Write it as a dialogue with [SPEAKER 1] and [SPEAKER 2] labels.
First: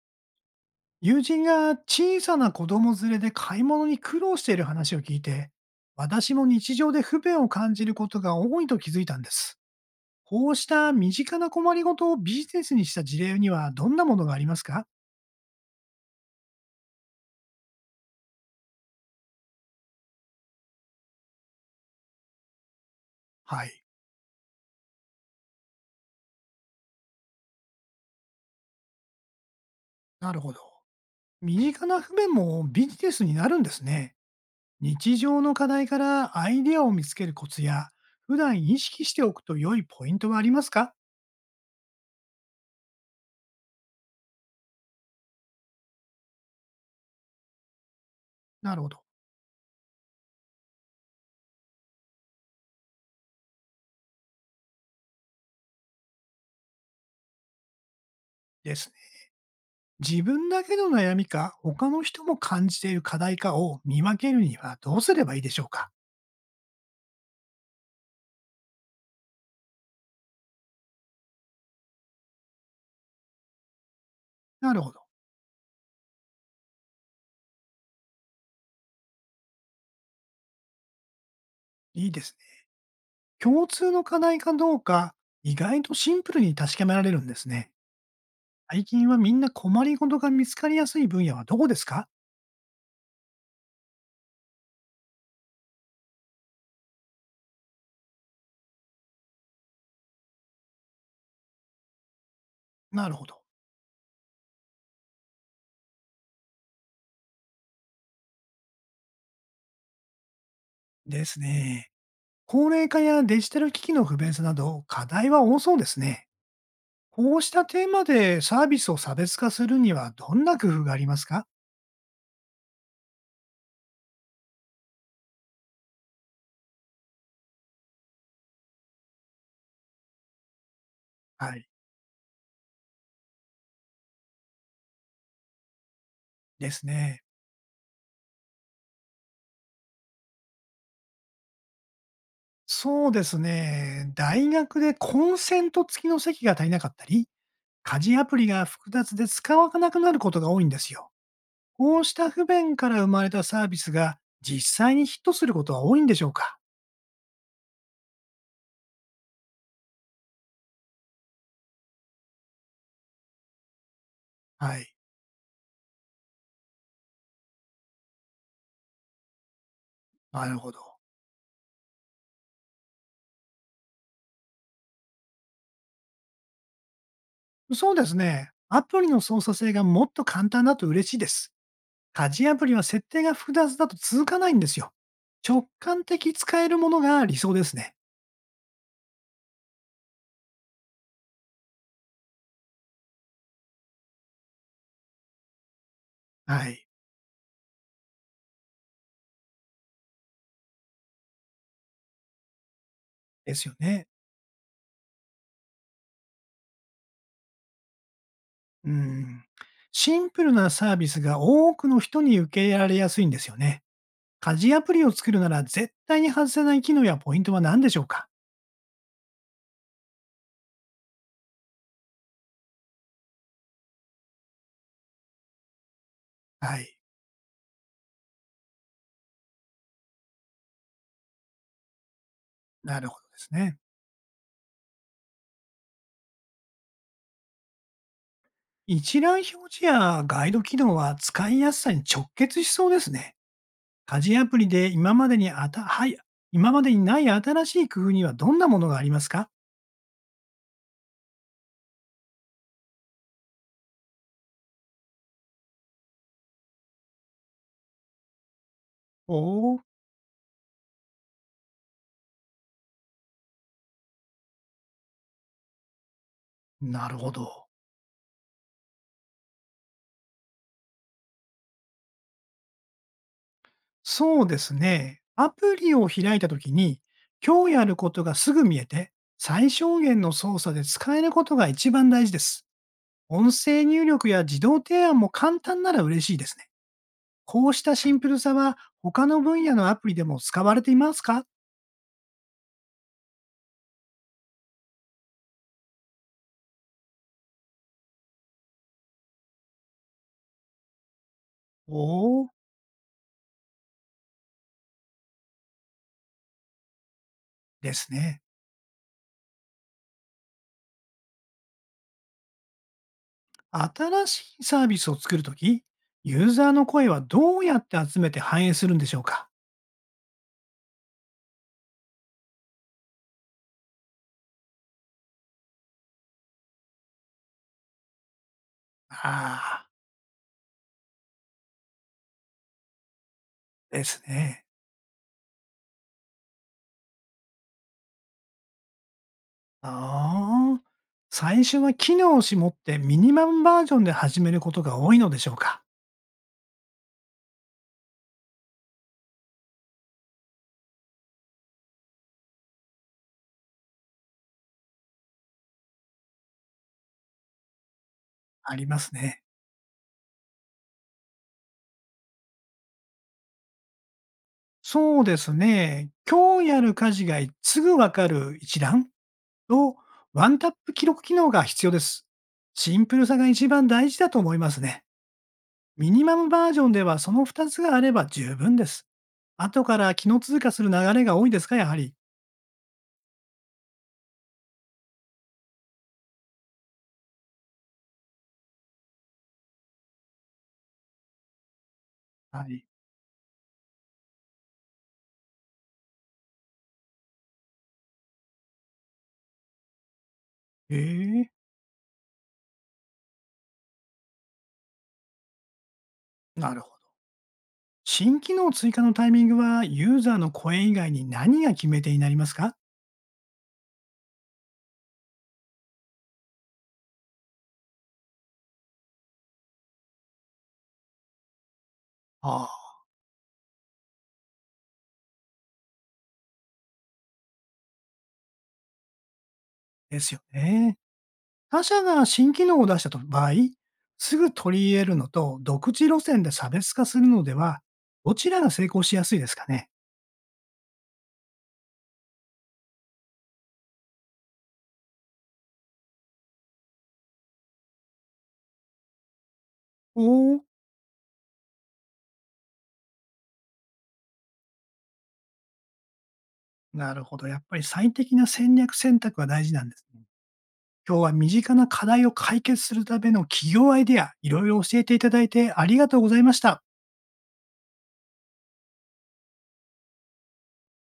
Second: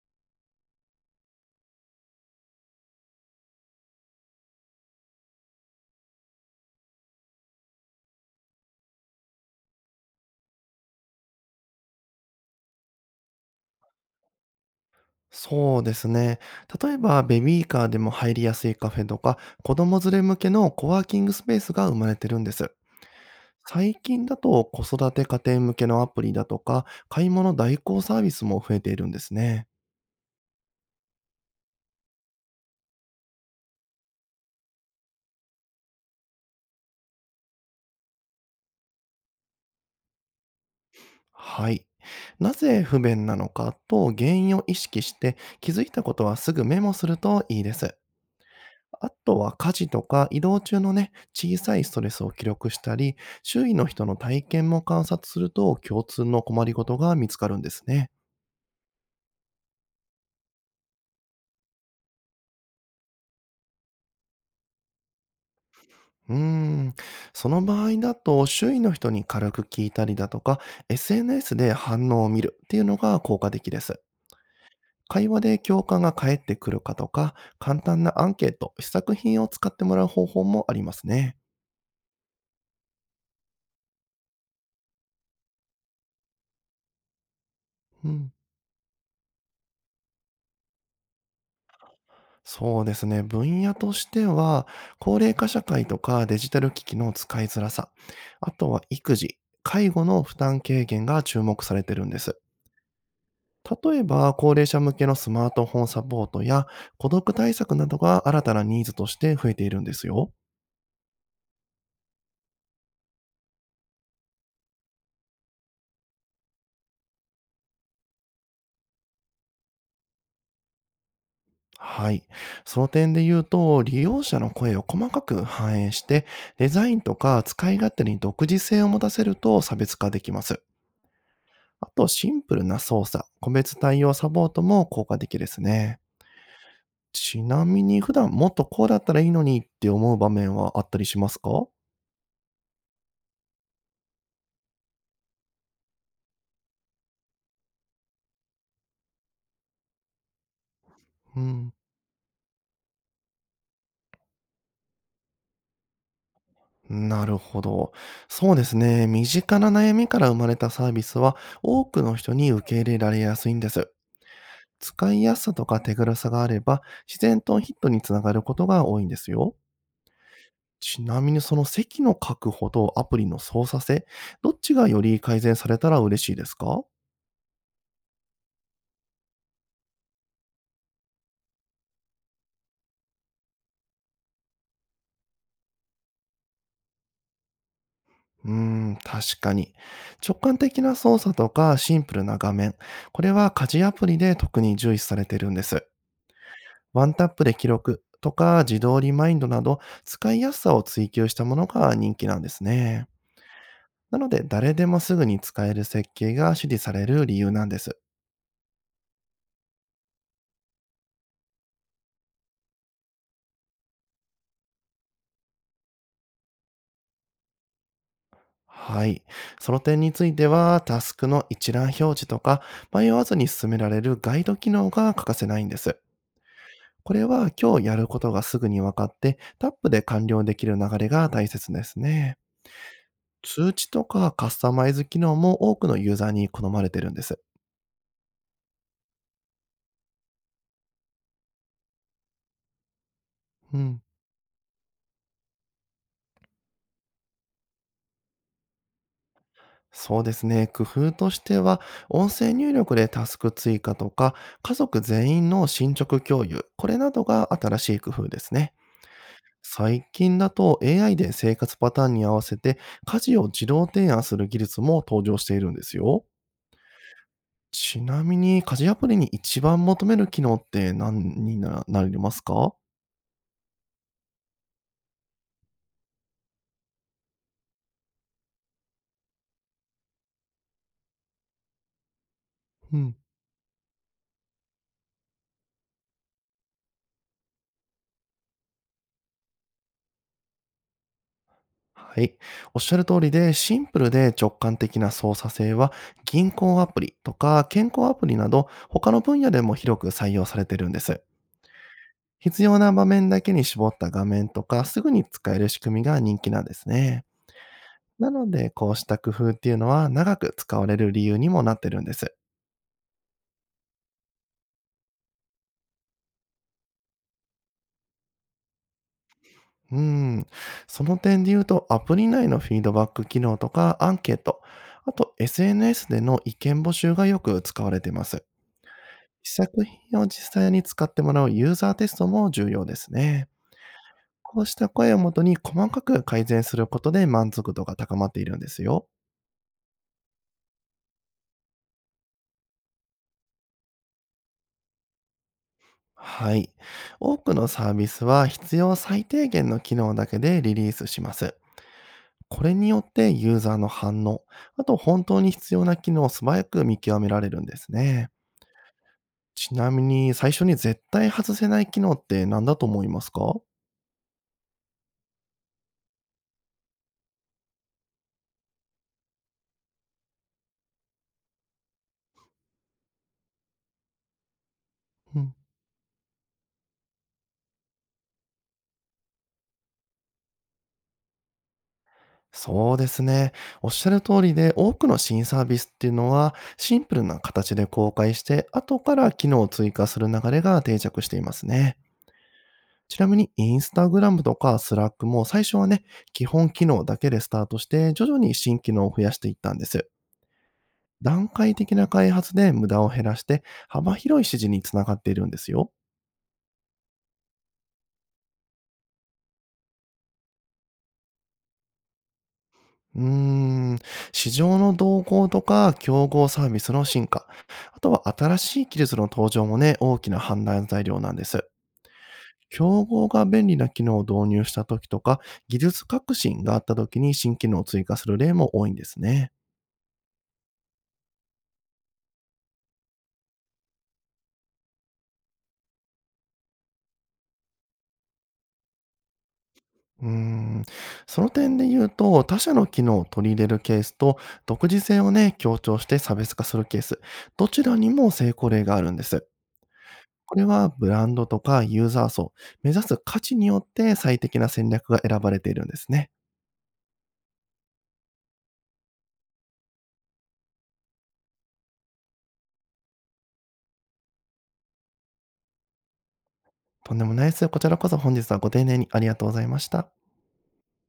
[SPEAKER 1] 友人が小さな子供連れで買い物に苦労している話を聞いて、私も日常で不便を感じることが多いと気づいたんです。こうした身近な困りごとをビジネスにした事例にはどんなものがありますか？
[SPEAKER 2] そうですね。例えば、ベビーカーでも入りやすいカフェとか、子供連れ向けのコワーキングスペースが生まれてるんです。
[SPEAKER 1] はい。
[SPEAKER 2] 最近だと、子育て家庭向けのアプリだとか、買い物代行サービスも増えているんですね。
[SPEAKER 1] なるほど。身近な不便もビジネスになるんですね。日常の課題からアイデアを見つけるコツや、普段意識しておくと良いポイントはありますか？
[SPEAKER 2] はい。なぜ不便なのかと原因を意識して、気づいたことはすぐメモするといいです。
[SPEAKER 1] なるほど。
[SPEAKER 2] あとは家事とか移動中のね、小さいストレスを記録したり、周囲の人の体験も観察すると共通の困りごとが見つかるんですね。
[SPEAKER 1] です。自分だけの悩みか、他の人も感じている課題かを見分けるにはどうすればいいでしょうか？
[SPEAKER 2] うーん。その場合だと、周囲の人に軽く聞いたりだとか、SNS で反応を見るっていうのが効果的です。
[SPEAKER 1] なるほど。
[SPEAKER 2] 会話で共感が返ってくるかとか、簡単なアンケート、試作品を使ってもらう方法もありますね。
[SPEAKER 1] いいですね。共通の課題かどうか、意外とシンプルに確かめられるんですね。
[SPEAKER 2] うん。
[SPEAKER 1] 最近はみんな困りごとが見つかりやすい分野はどこですか？
[SPEAKER 2] そうですね。分野としては、高齢化社会とかデジタル機器の使いづらさ、あとは育児、介護の負担軽減が注目されてるんです。
[SPEAKER 1] なるほど。
[SPEAKER 2] 例えば、高齢者向けのスマートフォンサポートや孤独対策などが新たなニーズとして増えているんですよ。
[SPEAKER 1] ですね。高齢化やデジタル機器の不便さなど、課題は多そうですね。こうしたテーマでサービスを差別化するにはどんな工夫がありますか？
[SPEAKER 2] はい。その点で言うと、利用者の声を細かく反映して、デザインとか使い勝手に独自性を持たせると差別化できます。
[SPEAKER 1] はい。
[SPEAKER 2] あと、シンプルな操作、個別対応サポートも効果的ですね。
[SPEAKER 1] ですね。
[SPEAKER 2] ちなみに、普段もっとこうだったらいいのにって思う場面はあったりしますか？
[SPEAKER 1] そうですね。大学でコンセント付きの席が足りなかったり、家事アプリが複雑で使わなくなることが多いんですよ。
[SPEAKER 2] うん。
[SPEAKER 1] こうした不便から生まれたサービスが実際にヒットすることは多いんでしょうか？
[SPEAKER 2] なるほど。そうですね。身近な悩みから生まれたサービスは、多くの人に受け入れられやすいんです。
[SPEAKER 1] はい。
[SPEAKER 2] 使いやすさとか手軽さがあれば、自然とヒットにつながることが多いんですよ。
[SPEAKER 1] なるほど。
[SPEAKER 2] ちなみに、その席の確保とアプリの操作性、どっちがより改善されたら嬉しいですか？
[SPEAKER 1] そうですね。アプリの操作性がもっと簡単だと嬉しいです。家事アプリは設定が複雑だと続かないんですよ。直感的使えるものが理想ですね。
[SPEAKER 2] 確かに。直感的な操作とかシンプルな画面、これは家事アプリで特に重視されてるんです。
[SPEAKER 1] はい。
[SPEAKER 2] ワンタップで記録とか自動リマインドなど、使いやすさを追求したものが人気なんですね。
[SPEAKER 1] ですよね。
[SPEAKER 2] なので、誰でもすぐに使える設計が支持される理由なんです。
[SPEAKER 1] うん。シンプルなサービスが多くの人に受け入れられやすいんですよね。家事アプリを作るなら絶対に外せない機能やポイントは何でしょうか？
[SPEAKER 2] はい。その点については、タスクの一覧表示とか、迷わずに進められるガイド機能が欠かせないんです。
[SPEAKER 1] はい。
[SPEAKER 2] これは今日やることがすぐに分かって、タップで完了できる流れが大切ですね。
[SPEAKER 1] なるほどです
[SPEAKER 2] 通
[SPEAKER 1] ね。
[SPEAKER 2] 知とかカスタマイズ機能も多くのユーザーに好まれてるんです。
[SPEAKER 1] 一覧表示やガイド機能は使いやすさに直結しそうですね。
[SPEAKER 2] うん。
[SPEAKER 1] 家事アプリで今までにない新しい工夫にはどんなものがありますか？
[SPEAKER 2] そうですね。工夫としては、音声入力でタスク追加とか、家族全員の進捗共有、これなどが新しい工夫ですね。
[SPEAKER 1] おおー、
[SPEAKER 2] 最近だと AI で生活パターンに合わせて家事を自動提案する技術も登場しているんですよ。
[SPEAKER 1] なるほど。
[SPEAKER 2] ちなみに、家事アプリに一番求める機能って何にななりますか？
[SPEAKER 1] そうですね。アプリを開いたときに、今日やることがすぐ見えて、最小限の操作で使えることが一番大事です。
[SPEAKER 2] うん。
[SPEAKER 1] 音声入力や自動提案も簡単なら嬉しいですね。こうしたシンプルさは、他の分野のアプリでも使われていますか？
[SPEAKER 2] はい。おっしゃる通りで、シンプルで直感的な操作性は、銀行アプリとか健康アプリなど、他の分野でも広く採用されてるんです。
[SPEAKER 1] おおー
[SPEAKER 2] 必要な場面だけに絞った画面とか、すぐに使える仕組みが人気なんですね。
[SPEAKER 1] です
[SPEAKER 2] な
[SPEAKER 1] ね。
[SPEAKER 2] ので、こうした工夫っていうのは長く使われる理由にもなってるんです。
[SPEAKER 1] 新しいサービスを作るとき、ユーザーの声はどうやって集めて反映するんでしょうか？
[SPEAKER 2] うん。その点で言うと、アプリ内のフィードバック機能とかアンケート、あと SNS での意見募集がよく使われています。試作
[SPEAKER 1] ああ
[SPEAKER 2] 品を実際に使ってもらうユーザーテストも重要ですね。
[SPEAKER 1] ー、です
[SPEAKER 2] こ
[SPEAKER 1] ね。
[SPEAKER 2] うした声をもとに細かく改善することで満足度が高まっているんですよ。
[SPEAKER 1] ああ、最初は機能を絞ってミニマムバージョンで始めることが多いのでしょうか？
[SPEAKER 2] はい。多くのサービスは必要最低限の機能だけでリリースします。これによってユーザーの反応、あと本当に必要な機能を素早く見極められるんですね。
[SPEAKER 1] ありますね。
[SPEAKER 2] ちなみに、最初に絶対外せない機能って何だと思いますか？
[SPEAKER 1] そうですね。今日やる家事がすぐわかる一覧とワンタップ記録機能が必要です。シンプルさが一番大事だと思いますね。
[SPEAKER 2] うん、
[SPEAKER 1] ミニマムバージョンではその2つがあれば十分です。後から機能通過する流れが多いですか、やはり。
[SPEAKER 2] そうですね。おっしゃる通りで、多くの新サービスっていうのは、シンプルな形で公開して、後から機能を追加する流れが定着していますね。
[SPEAKER 1] はい。
[SPEAKER 2] ちなみに Instagram とか Slack も最初はね、基本機能だけでスタートして、徐々に新機能を増やしていったんです。
[SPEAKER 1] え
[SPEAKER 2] 段
[SPEAKER 1] え
[SPEAKER 2] 階的な開発で無駄を減らして、幅広い支持につながっているんですよ。
[SPEAKER 1] なるほど。新機能追加のタイミングは、ユーザーの声以外に何が決め手になりますか？
[SPEAKER 2] うーん、市場の動向とか競合サービスの進化、あとは新しい技術の登場もね、大きな判断材料なんです。
[SPEAKER 1] ああ、
[SPEAKER 2] 競合が便利な機能を導入した時とか、技術革新があった時に新機能を追加する例も多いんですね。
[SPEAKER 1] ですよね。他社が新機能を出したと場合、すぐ取り入れるのと、独自路線で差別化するのでは、どちらが成功しやすいですかね？
[SPEAKER 2] うーん、その点で言うと、他社の機能を取り入れるケースと、独自性をね、強調して差別化するケース、どちらにも成功例があるんです。
[SPEAKER 1] お
[SPEAKER 2] こ
[SPEAKER 1] お、
[SPEAKER 2] れはブランドとかユーザー層、目指す価値によって最適な戦略が選ばれているんですね。
[SPEAKER 1] なるほど。やっぱり最適な戦略選択が大事なんですね。今日は身近な課題を解決するための企業アイデア、いろいろ教えていただいてありがとうございました。
[SPEAKER 2] とんでもないです。こちらこそ本日はご丁寧にありがとうございました。